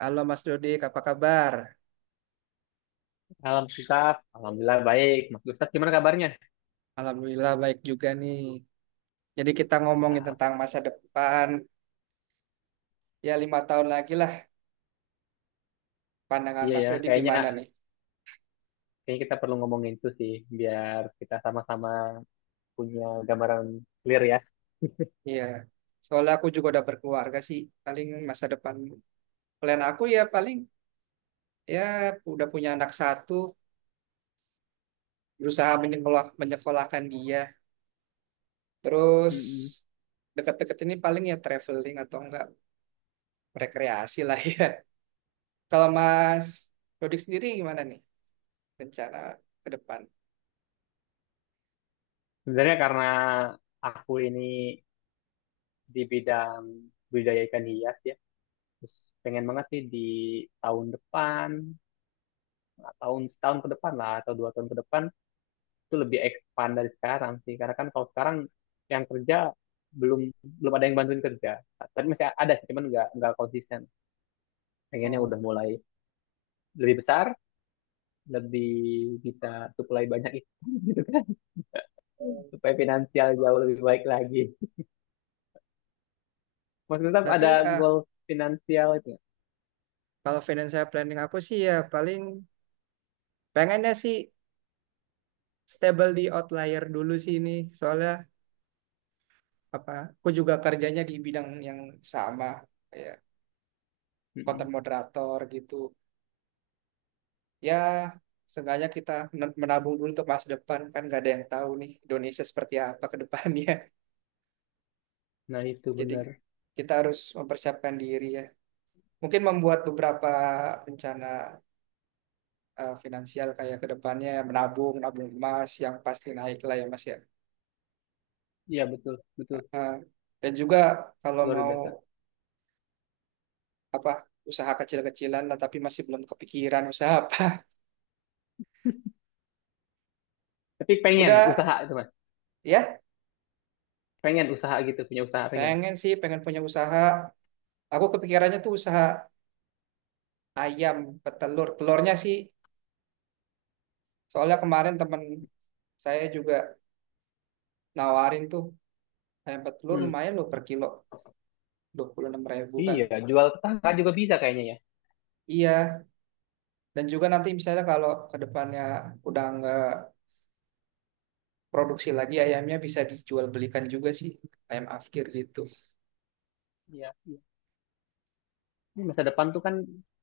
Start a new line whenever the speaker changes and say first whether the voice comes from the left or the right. right: Halo Mas Dodik, apa kabar?
left: Malam Gustaf, Alhamdulillah baik. Mas Gustaf gimana kabarnya?
right: Alhamdulillah baik juga nih. Jadi kita ngomongin
left: Mantap.
right: tentang masa depan, ya lima tahun lagi lah pandangan
left: Iya
right: Mas
left: ya,
right: Dodik
left: kayaknya
right: gimana nih?
left: kayaknya kita perlu ngomongin itu sih, biar kita sama-sama punya gambaran clear ya.
right: Iya, soalnya aku juga udah berkeluarga sih. Paling masa depan plan aku ya paling ya udah punya anak satu, berusaha menyekolahkan dia. Terus
left: Mm-mm.
right: deket-deket ini paling ya traveling atau enggak rekreasi lah ya. Kalau Mas Dodik sendiri gimana nih rencana ke depan?
left: Sebenarnya karena aku ini di bidang budidaya ikan hias ya, terus pengen banget sih di tahun depan, tahun setahun ke depan lah atau 2 tahun ke depan itu lebih expand dari sekarang sih. Karena kan kalau sekarang yang kerja belum belum ada yang bantuin kerja. Tapi masih ada sih, cuman nggak konsisten. Pengennya
right: Oh.
left: udah mulai lebih besar, lebih bisa supply banyak ikan gitu kan, supaya finansial jauh lebih baik lagi. Mas Gustaf
right: Berarti
left: ada
right: eh,
left: goal finansial itu nggak?
right: Kalau financial planning aku sih ya paling pengennya sih stable di outlier dulu sih ini. Soalnya apa? Aku juga kerjanya di bidang yang sama ya
left: Mm-mm.
right: content moderator gitu. Ya seenggaknya kita menabung dulu untuk masa depan kan nggak ada yang tahu nih Indonesia seperti apa ke depannya.
left: Nah itu
right: Jadi
left: benar.
right: kita harus mempersiapkan diri ya. Mungkin membuat beberapa rencana finansial kayak ke depannya menabung, menabung emas yang pasti naik lah ya Mas ya.
left: Iya betul, betul,
right: Nah, dan juga kalau
left: luar
right: mau
left: biasa.
right: apa usaha kecil-kecilan lah tapi masih belum kepikiran usaha apa.
left: Tapi pengen
right: Udah
left: usaha itu mas,
right: ya,
left: pengen usaha gitu, punya usaha pengen.
right: pengen punya usaha. Aku kepikirannya tuh usaha ayam petelur. Telurnya sih soalnya kemarin temen saya juga nawarin tuh ayam petelur
left: Hmm.
right: lumayan loh per kilo dua puluh enam ribu kan.
left: Iya, jual tetangga juga bisa kayaknya ya.
right: Iya, dan juga nanti misalnya kalau ke depannya udah nggak produksi lagi ayamnya bisa dijual belikan juga sih ayam afkir gitu.
left: Iya, iya. Ini masa depan tuh kan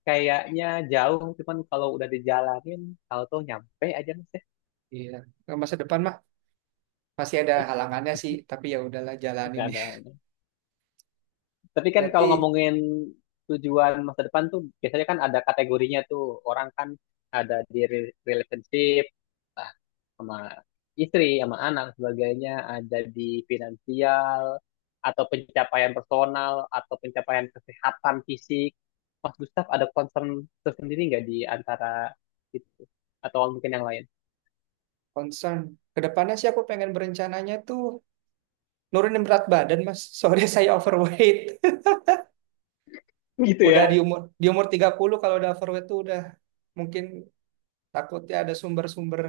left: kayaknya jauh, cuman kalau udah dijalanin, tahu tuh nyampe aja mas ya.
right: Iya, ke masa depan mah masih ada halangannya sih, tapi ya udahlah
left: Oke,
right: jalanin ya.
left: ada. Tapi kan
right: Berarti
left: kalau ngomongin tujuan masa depan tuh biasanya kan ada kategorinya tuh. Orang kan ada di relationship, entah sama istri, sama anak sebagainya, ada di finansial atau pencapaian personal atau pencapaian kesehatan fisik. Mas Gustaf ada concern tersendiri nggak di antara itu atau mungkin yang lain?
right: concern kedepannya sih aku pengen berencananya tuh nurunin berat badan mas. Soalnya saya overweight.
left: Gitu
right: Udah
left: ya.
right: di umur 30 kalau udah overweight tuh udah mungkin takutnya ada sumber-sumber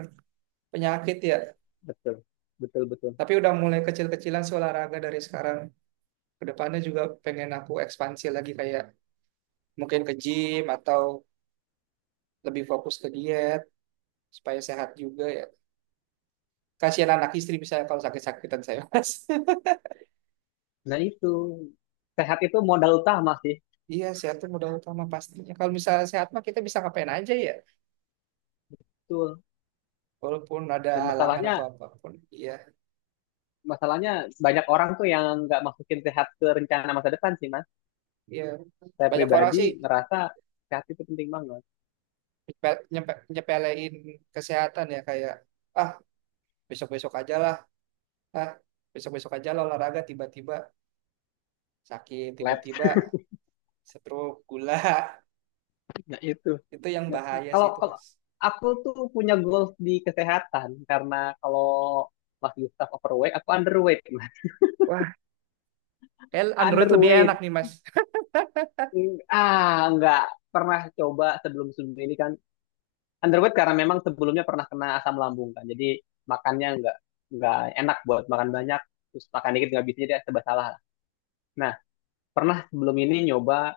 right: penyakit ya.
left: Betul. Betul, betul.
right: Tapi udah mulai kecil-kecilan sih olahraga dari sekarang. Kedepannya juga pengen aku ekspansi lagi kayak mungkin ke gym atau lebih fokus ke diet supaya sehat juga ya. Kasihan anak istri misalnya kalau sakit-sakitan saya mas.
left: Nah itu sehat itu modal utama sih.
right: Iya, sehat itu modal utama pastinya. Kalau misalnya sehat mah kita bisa ngapain aja ya,
left: Betul.
right: walaupun ada
left: Dan
right: halangan atau
left: masalahnya
right: apapun. Iya,
left: masalahnya banyak orang tuh yang nggak masukin sehat ke rencana masa depan sih mas,
right: iya.
left: saya
right: Banyak orang
left: pribadi
right: sih
left: ngerasa sehat itu penting banget
right: nyepelein kesehatan ya kayak ah besok-besok aja lah, ah besok-besok aja lah olahraga tiba-tiba sakit,
left: labs
right: tiba-tiba stroke, gula.
left: nah itu.
right: Itu yang
left: Nah,
right: bahaya sih
left: kalau
right: itu,
left: kalau
right: Mas.
left: aku tuh punya goals di kesehatan karena kalau Mas Gustaf overweight aku underweight mas,
right: Wah, kayak Android lebih enak
left: underweight,
right: nih, Mas.
left: ah nggak pernah coba sebelum sebelum ini kan, underweight karena memang sebelumnya pernah kena asam lambung kan, jadi makannya nggak enak buat makan banyak, terus makan dikit nggak bisa, jadi serba salah. Nah, pernah sebelum ini nyoba,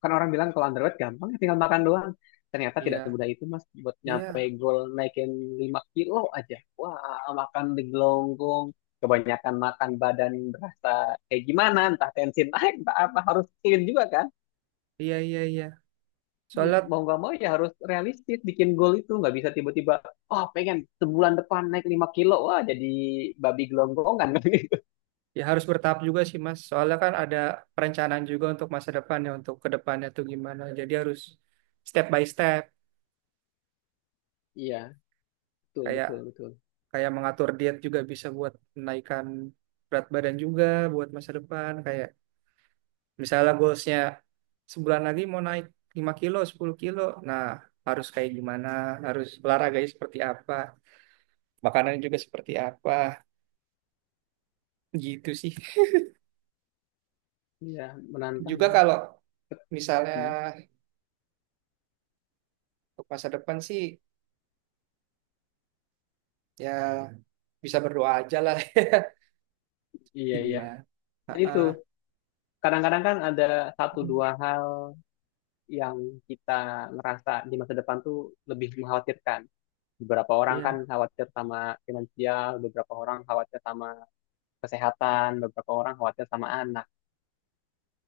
left: kan orang bilang kalau underweight gampang ya tinggal makan doang. Ternyata tidak
right: Iya,
left: semudah itu mas, buat nyampe
right: iya,
left: goal naikin 5 kilo aja. Wah, makan di kebanyakan makan badan berasa kayak gimana, entah tensi naik, entah apa, harus clean juga kan.
right: iya, iya, iya.
left: Ya,
right: Soalnya
left: mau nggak mau ya harus realistis bikin goal itu, nggak bisa tiba-tiba, oh pengen sebulan depan naik 5 kilo, wah jadi babi gelonggongan.
right: ya harus bertahap juga sih Mas. Soalnya kan ada perencanaan juga untuk masa depan ya untuk ke depannya tuh gimana. Jadi harus step by step.
left: Iya, betul,
right: Kayak
left: betul, betul.
right: kayak mengatur diet juga bisa buat menaikkan berat badan juga buat masa depan. Kayak misalnya goalsnya sebulan lagi mau naik 5 kilo, 10 kilo. Nah harus kayak gimana, harus olahraganya seperti apa, makanannya juga seperti apa. Gitu sih.
left: Iya, menantang.
right: Juga kalau misalnya
left: Hmm,
right: untuk masa depan sih ya bisa berdoa aja lah. Tapi
left: iya, iya.
right: gimana? Ah,
left: Nah, itu
right: ah,
left: kadang-kadang kan ada satu dua hal yang kita ngerasa di masa depan tuh lebih mengkhawatirkan. Beberapa orang kan
right: iya,
left: khawatir sama finansial, beberapa orang khawatir sama kesehatan, beberapa orang khawatir sama anak.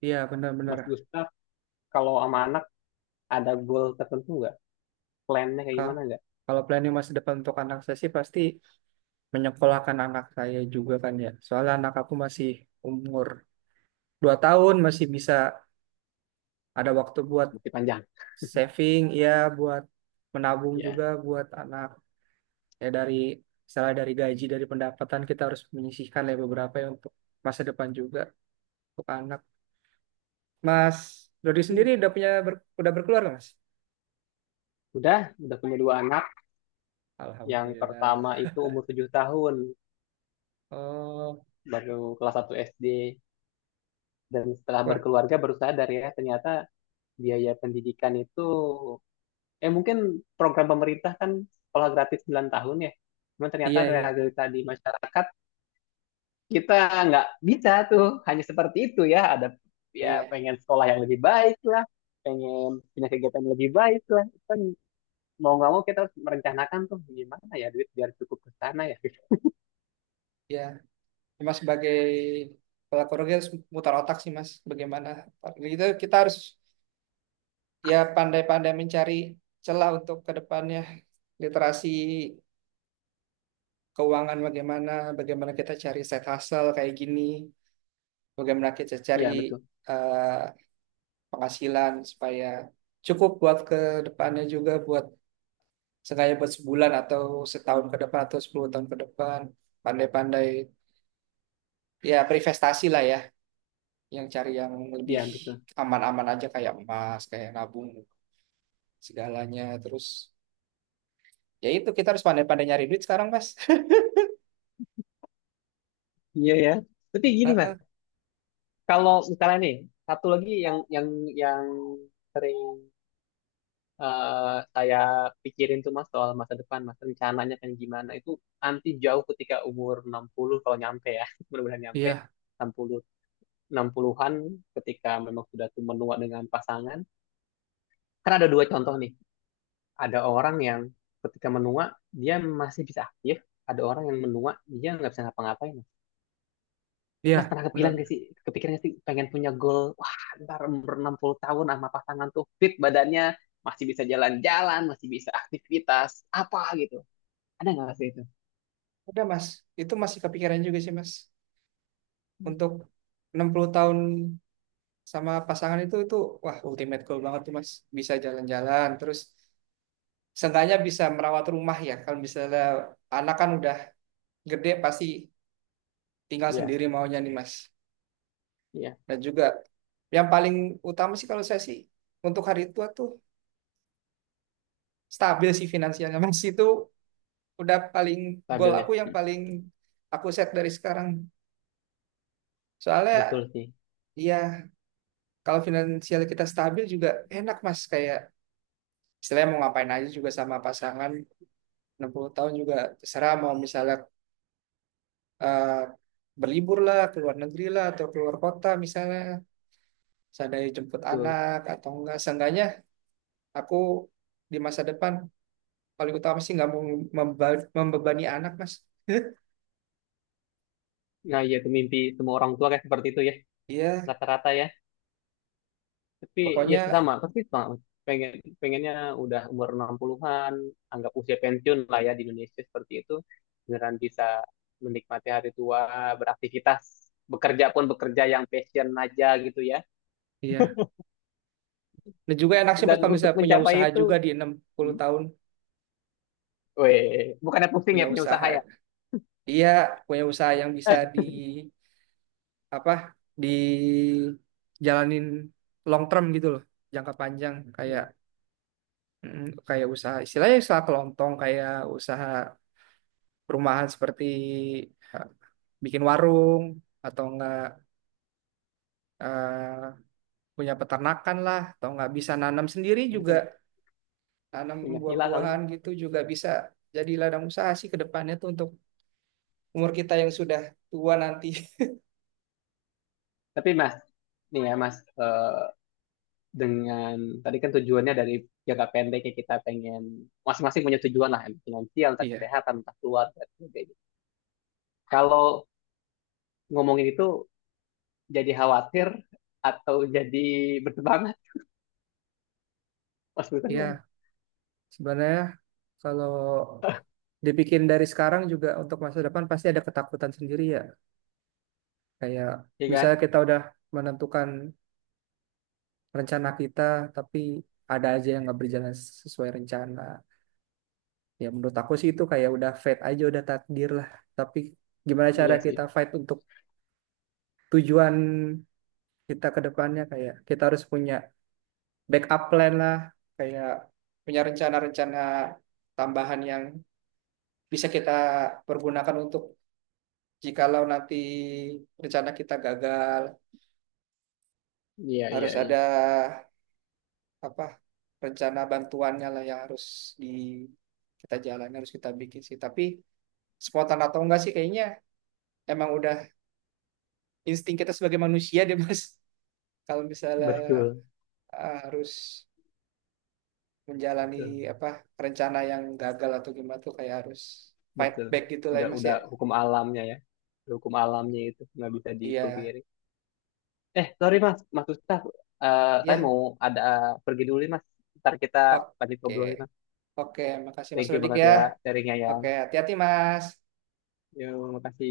right: iya benar-benar.
left: Mas Gustaf, kalau sama anak ada goal tertentu nggak? Plannya kayak
right: Ka-
left: gimana nggak?
right: Kalau planning masa depan untuk anak saya sih pasti menyekolahkan anak saya juga kan ya. Soalnya anak aku masih umur 2 tahun, masih bisa ada waktu buat
left: Masih panjang.
right: saving, ya buat menabung
left: Ya.
right: juga buat anak. Ya dari misalnya dari gaji, dari pendapatan kita harus menyisihkan lah ya beberapa ya untuk masa depan juga untuk anak. Mas Dodi
left: Hmm.
right: sendiri udah punya udah berkeluarga Mas?
left: Udah, udah punya dua anak. Yang
right: Alhamdulillah.
left: pertama itu umur 7 tahun,
right: Oh,
left: baru kelas 1 SD. Dan setelah berkeluarga baru sadar ya, ternyata biaya pendidikan itu mungkin program pemerintah kan sekolah gratis 9 tahun ya. Cuma ternyata
right: iya, iya.
left: realita di masyarakat kita nggak bisa tuh hanya seperti itu ya. Ada ya
right: Iya,
left: pengen sekolah yang lebih baik lah, pengen punya kegiatan yang lebih baik lah. Kan mau nggak mau kita harus merencanakan tuh gimana ya duit biar cukup ke sana ya.
right: iya. Mas sebagai pelaku rugi harus mutar otak sih Mas. Bagaimana? Gitu kita harus ya pandai-pandai mencari celah untuk ke depannya. Literasi keuangan bagaimana, bagaimana kita cari side hustle kayak gini, bagaimana kita cari
left: Iya betul,
right: eh, penghasilan supaya cukup buat ke depannya juga buat sengaja buat sebulan atau setahun ke depan atau 10 tahun ke depan. Pandai-pandai ya berinvestasi lah ya yang cari yang lebih
left: iya betul.
right: aman-aman aja kayak emas, kayak nabung segalanya. Terus ya itu kita harus pandai-pandai nyari duit sekarang, Mas.
left: Iya ya. Tapi gini mas,
right: Heeh.
left: kalau misalnya nih satu lagi yang yang sering, saya pikirin tuh mas soal masa depan, mas rencananya kan gimana itu nanti jauh ketika umur 60 kalau nyampe ya, mudah-mudahan nyampe
right: Iya,
left: 60 60-an, ketika memang sudah tuh menua dengan pasangan. Kan ada dua contoh nih. Ada orang yang ketika menua dia masih bisa aktif, ada orang yang menua dia nggak bisa ngapa-ngapain.
right: iya,
left: Mas pernah kepikiran gak
right: benar.
left: sih, kepikiran gak sih pengen punya goal, wah ntar umur 60 tahun sama pasangan tuh fit badannya, masih bisa jalan-jalan, masih bisa aktivitas, apa gitu. Ada nggak sih itu?
right: Udah, Mas. Itu masih kepikiran juga sih, Mas. Untuk 60 tahun sama pasangan itu wah ultimate goal banget tuh, Mas. Bisa jalan-jalan terus seenggaknya bisa merawat rumah ya. Kalau misalnya anak kan udah gede pasti tinggal
left: Iya,
right: sendiri maunya nih, Mas.
left: iya,
right: Dan juga yang paling utama sih kalau saya sih untuk hari tua tuh stabil sih finansialnya. Mas itu udah paling goal
left: stabil ya.
right: aku yang
left: Hmm,
right: paling aku set dari sekarang. Soalnya
left: betul sih,
right: ya kalau finansial kita stabil juga enak Mas kayak istilahnya mau ngapain aja juga sama pasangan 60 tahun juga terserah mau misalnya eh, berlibur lah ke luar negeri lah atau keluar kota misalnya seandainya jemput
left: betul.
right: anak atau enggak seenggaknya aku di masa depan paling utama sih nggak mau membebani anak mas
left: Nah, iya itu mimpi semua orang tua kayak seperti itu ya,
right: iya
left: rata-rata ya. Tapi ya sih sama,
right: pokoknya
left: pasti sama. Pengen, pengennya udah umur 60-an, anggap usia pensiun lah ya di Indonesia seperti itu. Beneran bisa menikmati hari tua, beraktivitas, bekerja pun bekerja yang passion aja gitu ya.
right: iya dan juga enak sih mas
left: Dan
right: kalau
left: untuk
right: misalnya punya usaha
left: mencapai
right: juga
left: itu,
right: di enam puluh
left: hmm,
right: tahun
left: weh, bukannya pusing
right: punya
left: ya punya usaha
right: usaha
left: ya.
right: iya punya usaha yang bisa di apa di jalanin long term gitu loh jangka panjang kayak
left: Ya,
right: mm, kayak usaha istilahnya usaha kelontong kayak usaha perumahan seperti eh, bikin warung atau enggak eh, punya peternakan lah atau nggak bisa nanam sendiri juga
left: mungkin
right: tanam
left: punya villa kali.
right: buah-buahan gitu juga bisa jadi ladang usaha sih ke depannya tuh untuk umur kita yang sudah tua nanti.
left: Tapi Mas, nih ya Mas, dengan tadi kan tujuannya dari jangka pendeknya kita pengen masing-masing punya tujuan lah, entah finansial, entah
right: Iya,
left: kesehatan, entah keluarga, dan sebagainya. Kalau ngomongin itu jadi khawatir atau jadi bertebangan, Mas Butan gimana?
right: iya. Sebenarnya kalau dibikin dari sekarang juga untuk masa depan pasti ada ketakutan sendiri ya. Kayak
left: Iya kan?
right: misalnya kita udah menentukan rencana kita tapi ada aja yang nggak berjalan sesuai rencana. Ya menurut aku sih itu kayak udah fate aja, udah takdir lah. Tapi gimana cara
left: Iya sih.
right: kita fight untuk tujuan kita ke depannya kayak kita harus punya backup plan lah, kayak punya rencana-rencana tambahan yang bisa kita pergunakan untuk jikalau nanti rencana kita gagal,
left: Iya, iya,
right: harus
left: iya.
right: ada apa rencana bantuannya lah yang harus di kita jalan harus kita bikin sih. Tapi spontan atau enggak sih kayaknya emang udah insting kita sebagai manusia deh Mas. Kalau misalnya
left: Betul,
right: eh, harus menjalani
left: betul,
right: apa rencana yang gagal atau gimana tuh kayak harus fight
left: betul.
right: back gitu lah ya
left: Udah,
right: Mas ya.
left: udah hukum alamnya ya. Hukum alamnya itu nggak bisa
right: Iya,
left: dipungkiri. Eh, sorry Mas, Mas Ustaz, eh, saya
right: ya,
left: mau ada pergi dulu nih Mas. Ntar kita lanjut
right: oke,
left: ngobrolin Mas.
right: oke, makasih Mas
left: Thank you
right: Rudik
left: banget
right: ya.
left: ya sharingnya yang.
right: Oke, hati-hati Mas.
left: Yuk, makasih.